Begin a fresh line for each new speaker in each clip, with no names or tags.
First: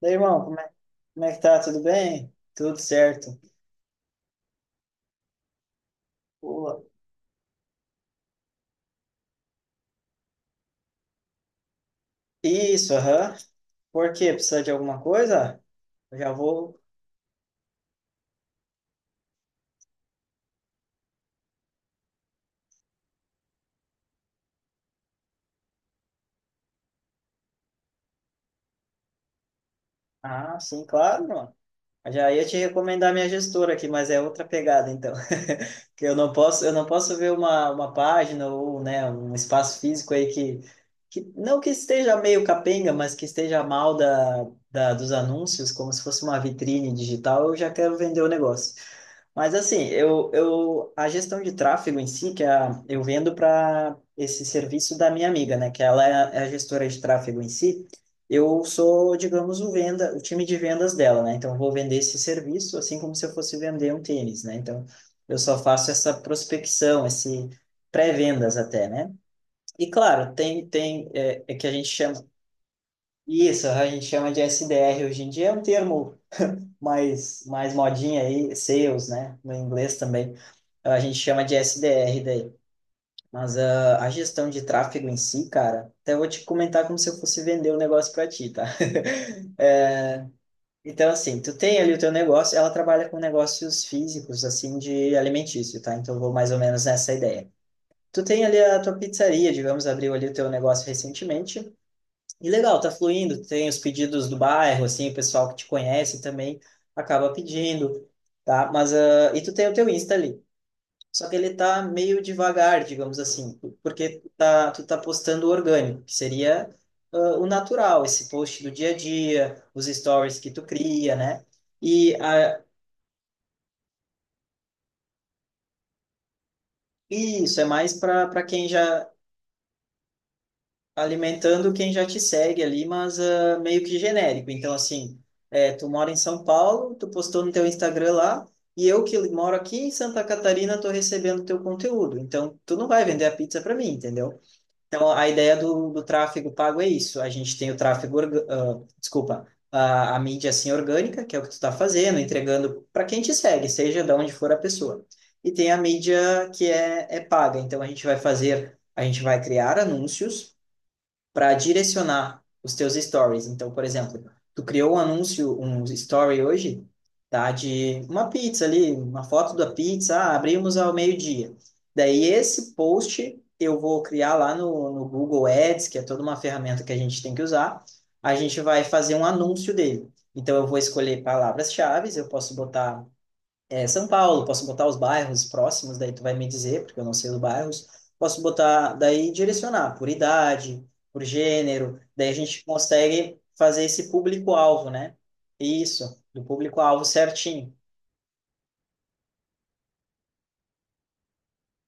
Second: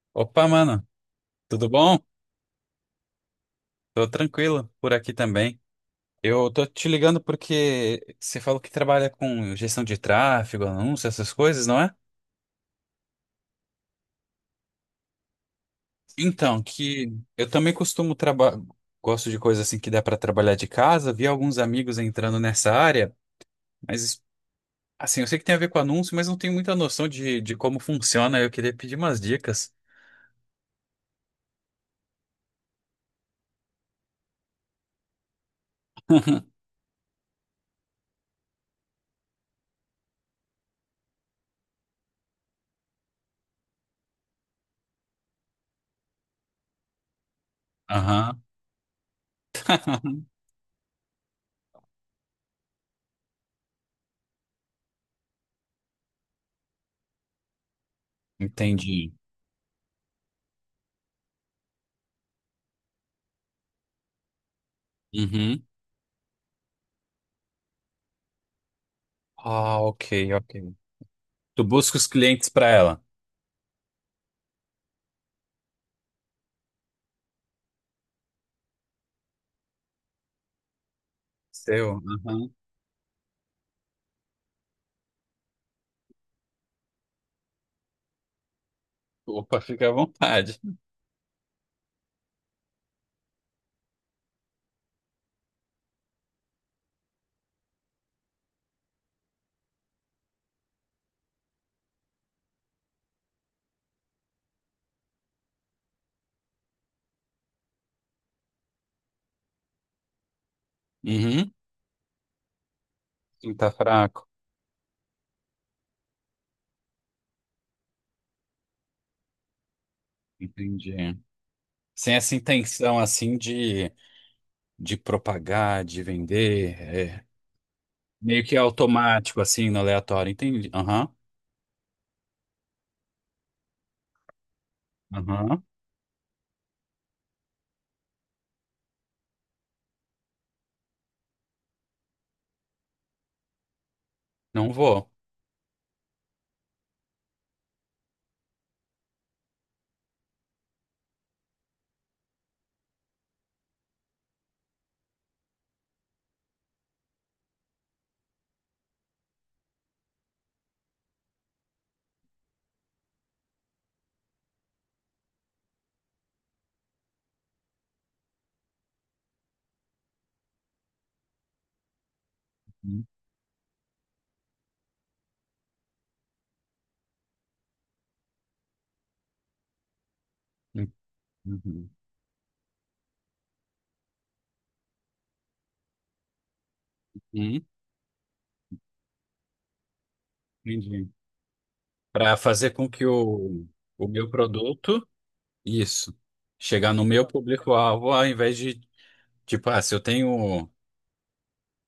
Daí, irmão,
Opa, mano,
como é que tá?
tudo
Tudo
bom?
bem? Tudo certo.
Tô tranquilo por aqui também. Eu tô
Boa.
te ligando porque você falou que trabalha com gestão de tráfego, anúncio, essas coisas, não é?
Isso, aham. Por quê? Precisa de alguma coisa? Eu já
Então,
vou.
que eu também costumo trabalhar, gosto de coisas assim que dá pra trabalhar de casa, vi alguns amigos entrando nessa área, mas assim, eu sei que tem a ver com anúncio, mas não tenho muita noção de como funciona. Eu queria pedir umas dicas.
Ah, sim, claro, mano. Eu já ia te recomendar minha gestora aqui, mas é outra pegada, então. Que eu não posso ver uma página ou, né, um espaço físico aí que não que esteja meio capenga, mas que esteja mal dos anúncios, como se fosse uma vitrine digital, eu já quero vender o
Aham,
negócio. Mas assim, eu, a gestão de tráfego em si, que é a, eu vendo para esse serviço da minha amiga, né, que ela é a gestora de tráfego em si, eu
entendi.
sou, digamos, o venda, o time de vendas dela, né? Então eu vou vender esse serviço assim como se eu fosse vender um tênis, né? Então eu só
Uhum.
faço essa prospecção, esse pré-vendas até, né?
Ah,
E
ok,
claro, tem
ok.
tem é
Tu
que a gente
busca os
chama
clientes pra ela.
isso, a gente chama de SDR hoje em dia, é um termo mais modinha aí, sales, né? No inglês também. A gente chama de
Seu?
SDR
Aham.
daí. Mas a gestão de tráfego em si, cara, até vou te comentar como se eu fosse vender o negócio para ti, tá?
Opa, fica à vontade.
Então, assim, tu tem ali o teu negócio, ela trabalha com negócios físicos, assim, de alimentício, tá? Então, eu vou mais ou menos nessa ideia. Tu tem ali a tua pizzaria, digamos, abriu ali o teu negócio recentemente, e legal, tá fluindo. Tem os pedidos do bairro, assim, o pessoal que te conhece também acaba pedindo, tá? Mas, e tu tem o teu Insta ali. Só que
Uhum.
ele tá meio devagar, digamos
Sim,
assim,
tá
porque
fraco.
tu tá postando o orgânico, que seria, o natural, esse post do dia a dia, os stories que tu cria,
Entendi.
né? E
Sem essa intenção, assim, de propagar, de vender. É
isso é mais para
meio que
quem já
automático, assim, no aleatório. Entendi. Aham.
alimentando quem já te segue ali, mas meio que genérico. Então, assim,
Aham.
é, tu mora em São Paulo, tu postou no teu Instagram lá, e eu que moro aqui em Santa Catarina tô recebendo teu conteúdo. Então, tu não vai vender a pizza para mim, entendeu?
Não
Então,
vou.
a ideia do tráfego pago é isso. A gente tem o tráfego, desculpa, a mídia assim orgânica, que é o que tu tá fazendo, entregando para quem te segue, seja de onde for a pessoa. E tem a mídia que é paga. Então, a gente vai fazer, a gente vai criar anúncios para direcionar os teus stories. Então, por exemplo, tu criou um anúncio, um story hoje, tá? De uma pizza ali, uma foto da pizza, abrimos ao meio-dia. Daí, esse
Uhum.
post eu vou criar lá no Google Ads, que é toda uma ferramenta que a gente tem que usar. A gente vai fazer um anúncio dele. Então, eu vou escolher
Uhum.
palavras-chave, eu posso botar São Paulo, posso botar os bairros próximos, daí tu vai me dizer, porque eu não sei os
Uhum.
bairros. Posso botar, daí direcionar por idade,
Entendi.
por gênero, daí a
Para
gente
fazer com que
consegue fazer
o
esse
meu
público-alvo,
produto,
né?
isso,
Isso, do
chegar
público-alvo
no meu
certinho,
público-alvo, ao invés de, tipo, ah, se eu tenho.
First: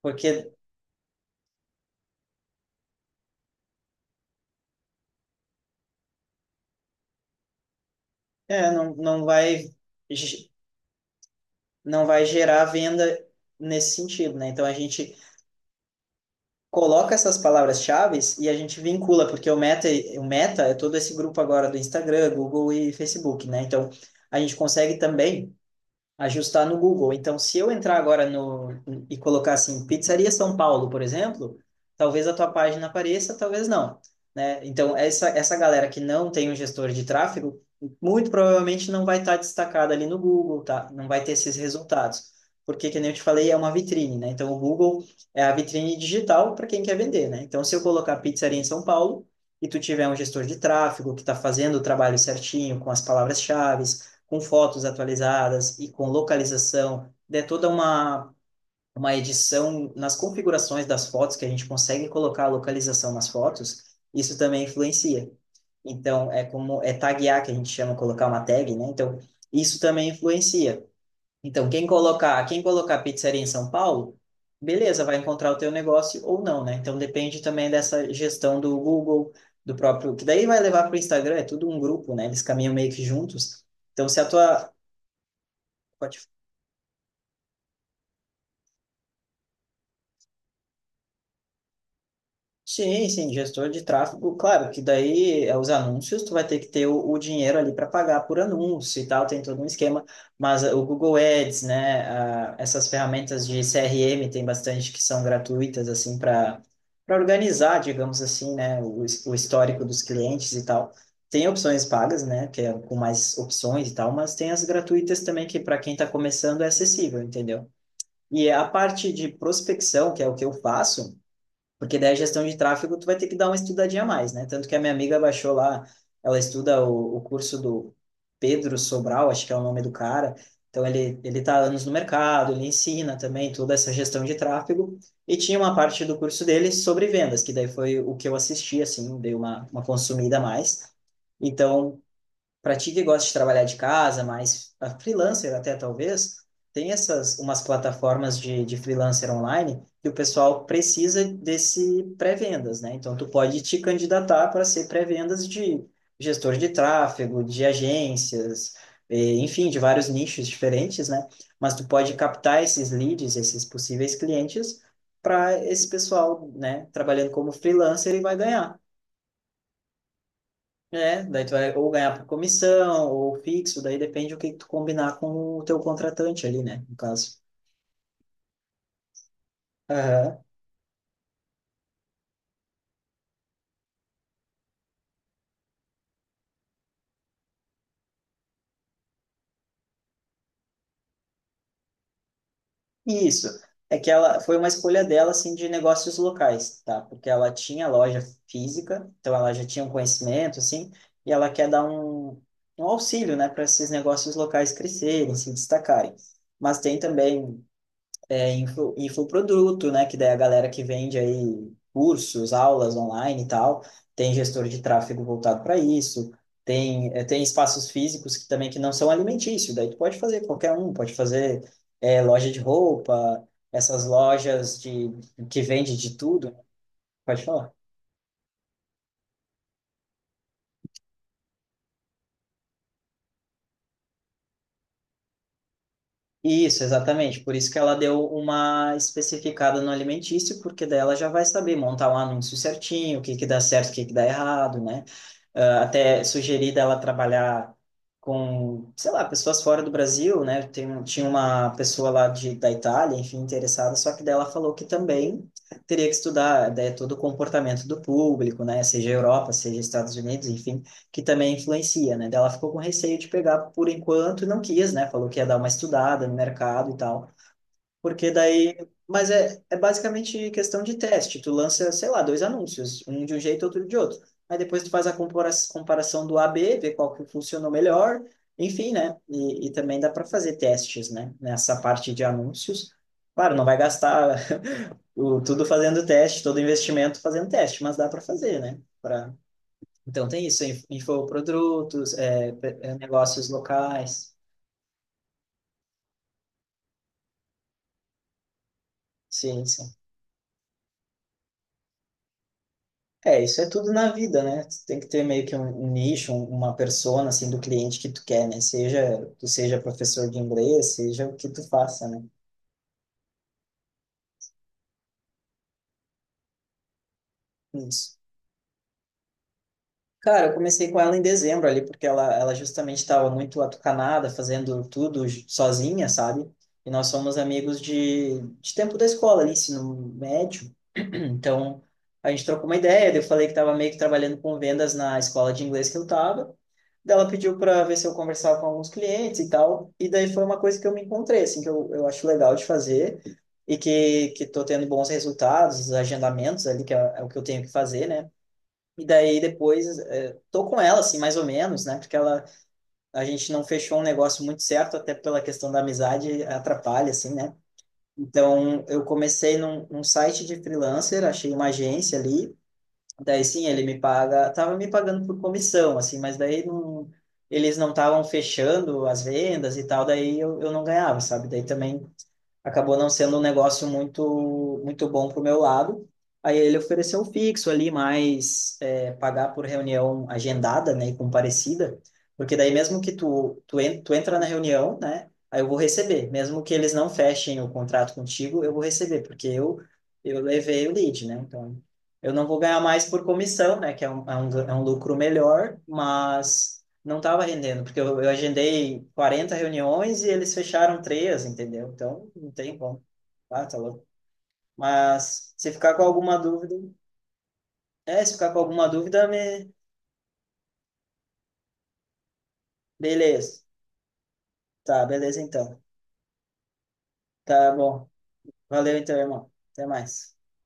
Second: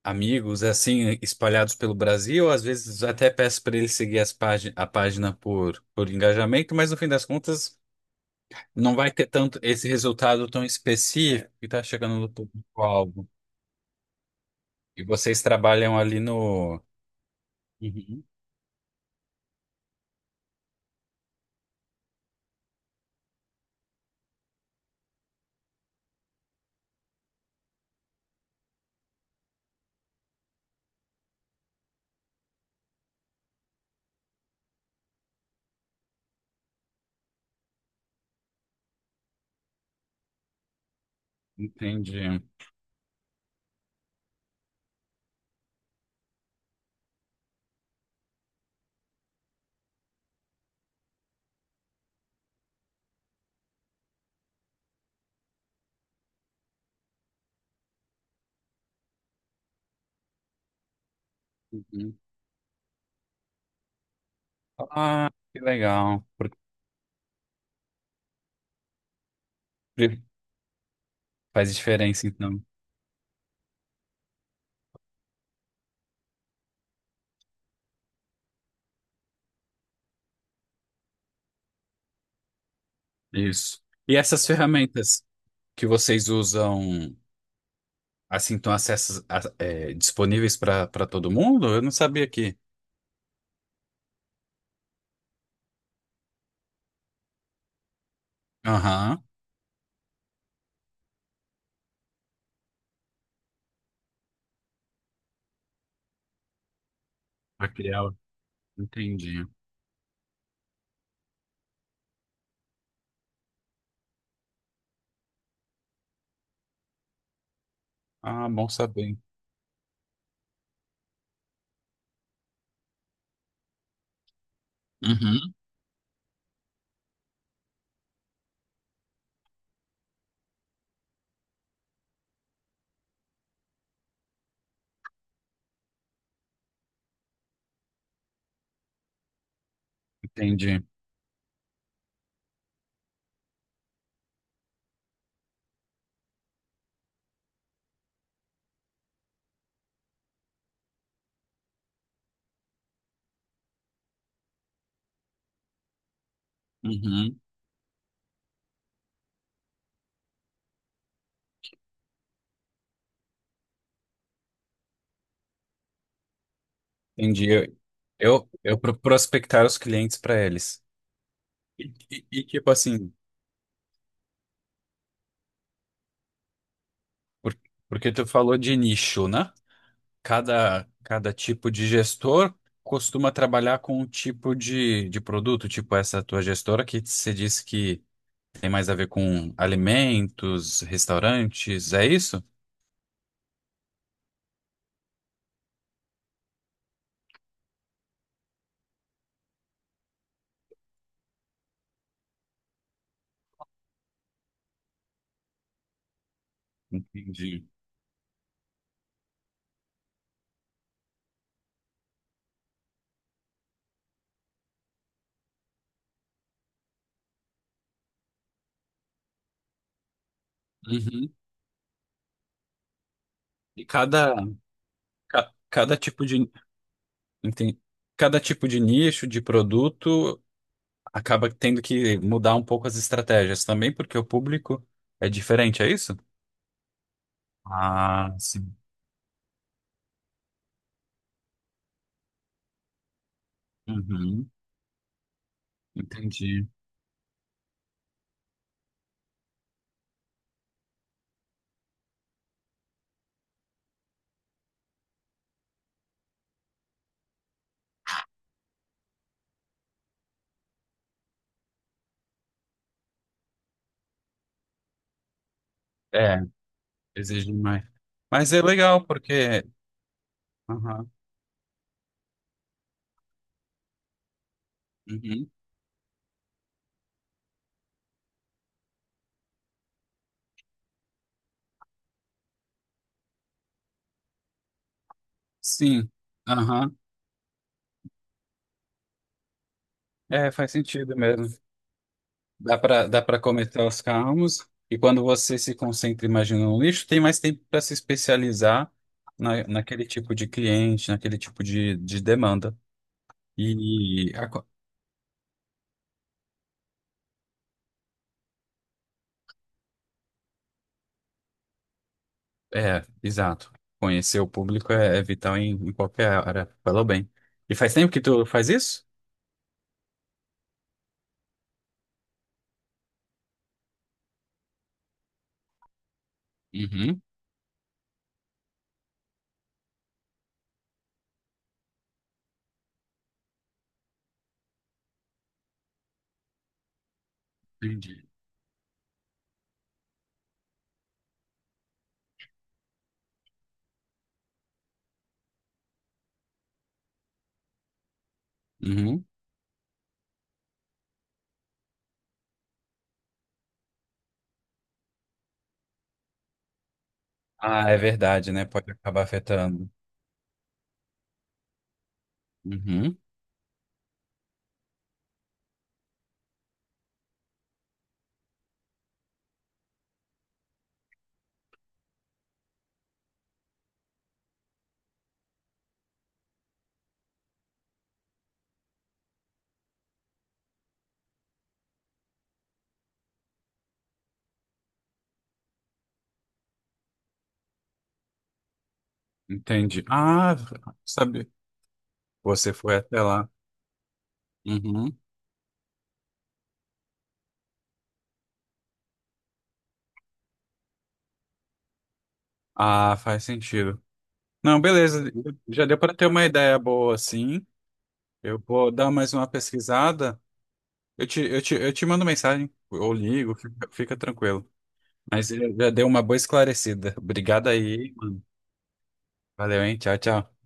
porque
Amigos é assim espalhados pelo Brasil, às vezes até peço para ele seguir as págin a página por engajamento, mas no fim das contas
não,
não vai
não
ter tanto
vai
esse resultado
ge-
tão específico que está
não
chegando
vai
no
gerar venda
público-alvo.
nesse sentido, né? Então a
E
gente
vocês trabalham ali no.
coloca essas palavras-chave
Uhum,
e a gente vincula, porque o meta é todo esse grupo agora do Instagram, Google e Facebook, né? Então a gente consegue também ajustar no Google. Então, se eu entrar agora no e colocar assim, Pizzaria São Paulo, por exemplo, talvez a tua página apareça, talvez não, né? Então, essa galera que não tem um gestor de tráfego, muito provavelmente não vai estar destacada ali no Google, tá? Não vai ter esses resultados.
entendi.
Porque, que nem eu te falei, é uma vitrine, né? Então, o Google é a vitrine digital para quem quer vender, né? Então, se eu colocar pizzaria em São Paulo e tu tiver um gestor de tráfego que está fazendo o trabalho certinho com as palavras-chave, com fotos atualizadas e com localização, é toda uma edição nas configurações das fotos, que a gente consegue
Uhum.
colocar a localização nas fotos, isso também influencia.
Ah, que legal.
Então, é como é taguear, que a gente chama colocar uma tag, né? Então, isso também
Por-
influencia. Então,
Faz diferença, então.
quem colocar pizzaria em São Paulo, beleza, vai encontrar o teu negócio ou não, né? Então, depende também dessa gestão do Google, do próprio, que daí vai levar para o Instagram, é tudo um grupo, né? Eles caminham meio que juntos.
Isso.
Então,
E
se a
essas
tua,
ferramentas que
pode-
vocês usam, assim, estão acessas, a- é, disponíveis para todo mundo? Eu não sabia que.
sim, sim, gestor de tráfego, claro que daí é os anúncios, tu vai ter que ter o dinheiro ali para pagar por anúncio e
Aham.
tal, tem todo um esquema, mas o Google Ads, né, essas ferramentas de CRM tem bastante que são gratuitas, assim, para
Pra
organizar,
criar.
digamos assim, né, o
Entendi.
histórico dos clientes e tal. Tem opções pagas, né, que é com mais opções e tal, mas tem as gratuitas também que para quem está começando é acessível, entendeu?
Ah,
E a
bom
parte
saber.
de prospecção, que é o que eu faço, porque daí a gestão de tráfego tu vai ter que dar uma estudadinha a mais, né? Tanto que a minha amiga baixou
Uhum.
lá, ela estuda o curso do Pedro Sobral, acho que é o nome do cara. Então ele tá há anos no mercado, ele ensina também toda essa gestão de tráfego e tinha uma parte do curso dele sobre vendas, que daí foi o que eu assisti assim, dei uma consumida a
Entendi.
mais. Então, para ti que gosta de trabalhar de casa, mas a freelancer até talvez, tem essas umas plataformas de freelancer online que o pessoal precisa desse pré-vendas, né? Então tu pode te candidatar para ser pré-vendas de gestor de
Uhum.
tráfego, de agências, enfim, de vários nichos diferentes, né? Mas tu pode captar esses leads, esses possíveis clientes para esse pessoal, né, trabalhando
Entendi.
como
Eu,
freelancer e vai
eu,
ganhar.
eu pro- prospectar os clientes para eles.
É, daí tu vai ou
E,
ganhar por
tipo
comissão,
assim,
ou fixo, daí depende do que tu combinar com o teu contratante ali, né, no caso.
por- porque tu falou de nicho, né?
Aham.
Cada tipo de gestor costuma trabalhar com um tipo de produto, tipo essa tua gestora que você disse que tem mais a ver com alimentos, restaurantes, é isso?
Isso. É que ela foi uma escolha dela, assim, de negócios locais, tá? Porque ela tinha loja física, então ela já tinha um conhecimento, assim, e ela quer dar um auxílio, né, para esses negócios locais crescerem, se destacarem. Mas tem também
Entendi.
infoproduto, né? Que daí a galera que vende aí cursos, aulas online e tal, tem gestor de tráfego voltado para isso, tem espaços físicos que também que não são alimentícios, daí tu pode fazer qualquer um, pode
Uhum.
fazer loja de roupa,
E
essas
cada,
lojas de, que vende
cada
de
tipo de
tudo, pode falar.
Entendi. Cada tipo de nicho, de produto, acaba tendo que mudar um pouco as estratégias também, porque o público é diferente, é isso?
Isso, exatamente. Por isso que ela deu
Ah, sim.
uma especificada no alimentício, porque daí ela já vai saber montar um anúncio certinho, o que que dá certo, o que que dá
Uhum,
errado, né? Ah, até
entendi.
sugeri dela trabalhar com, sei lá, pessoas fora do Brasil, né? Tem, tinha uma pessoa lá de, da Itália, enfim, interessada, só que daí ela falou que também teria que estudar, né, todo o comportamento do público, né? Seja Europa, seja Estados Unidos, enfim, que também influencia, né? Daí ela ficou com receio de pegar por enquanto e não quis, né? Falou que ia dar uma estudada no
É,
mercado e tal.
exige mais.
Porque
Mas é
daí.
legal,
Mas é,
porque.
é basicamente questão de
Aham,
teste. Tu lança, sei lá, dois anúncios, um de um jeito, outro de outro. Aí depois tu faz a
uhum,
comparação do A/B ver qual que funcionou melhor. Enfim, né? E também dá para fazer testes, né? Nessa parte de anúncios. Claro, não vai gastar o, tudo fazendo
sim.
teste, todo
Aham.
investimento fazendo teste, mas dá para fazer, né? Pra... Então tem
É,
isso,
faz sentido mesmo.
infoprodutos,
Dá para
negócios
cometer os
locais.
calmos, e quando você se concentra, imagina, no nicho, tem mais tempo para se especializar na,
Sim, sim.
naquele tipo de cliente, naquele tipo de demanda.
É, isso é tudo na
E
vida,
a
né?
co-
Tu tem que ter meio que um nicho, uma persona, assim, do cliente que tu quer, né? Seja tu seja professor de inglês, seja o que tu faça, né?
É, exato. Conhecer o público é, é vital em qualquer área. Falou bem. E faz tempo
Isso.
que tu faz isso?
Cara, eu comecei com ela em dezembro ali, porque ela justamente estava muito atucanada, fazendo tudo sozinha, sabe? E nós
Uhum.
somos amigos de tempo da escola ali, ensino médio. Então, a gente trocou uma ideia, daí eu falei que estava meio que trabalhando com vendas na escola de inglês que eu estava. Daí ela pediu para ver se eu
Entendi.
conversava com alguns clientes e tal. E daí foi uma coisa que eu me encontrei, assim, que eu acho legal de fazer e que tô tendo bons resultados, os agendamentos ali, que é, é o que eu tenho que fazer, né? E
Uhum.
daí depois tô com ela, assim, mais ou menos, né? Porque ela, a gente não fechou um negócio muito certo, até pela questão da amizade, atrapalha, assim, né?
Ah, é verdade, né?
Então,
Pode
eu
acabar
comecei num,
afetando.
num site de freelancer, achei uma agência ali.
Uhum.
Daí, sim, ele me paga, tava me pagando por comissão, assim, mas daí não, eles não estavam fechando as vendas e tal, daí eu não ganhava, sabe? Daí também acabou não sendo um negócio muito muito bom para o meu lado. Aí ele ofereceu um fixo ali, mas é, pagar por reunião agendada, né, e comparecida, porque daí mesmo que tu entra na reunião, né, aí eu vou receber, mesmo que eles não fechem o contrato contigo, eu vou receber, porque eu,
Entendi.
eu
Ah,
levei o lead, né,
sabe.
então eu não vou
Você
ganhar
foi
mais
até
por
lá.
comissão, né, que é um lucro
Uhum.
melhor, mas não estava rendendo, porque eu agendei 40 reuniões e eles fecharam três, entendeu? Então, não tem como.
Ah, faz
Ah, tá
sentido.
louco.
Não, beleza.
Mas se
Já
ficar
deu
com
para ter
alguma
uma
dúvida,
ideia boa, assim.
é, se ficar com
Eu
alguma
vou dar
dúvida,
mais uma
me...
pesquisada. Eu te mando mensagem. Ou ligo,
beleza.
fica tranquilo.
Tá, beleza
Mas
então.
já deu uma boa esclarecida. Obrigado
Tá bom.
aí, mano.
Valeu então, irmão.
Valeu,
Até
hein? Tchau,
mais.
tchau.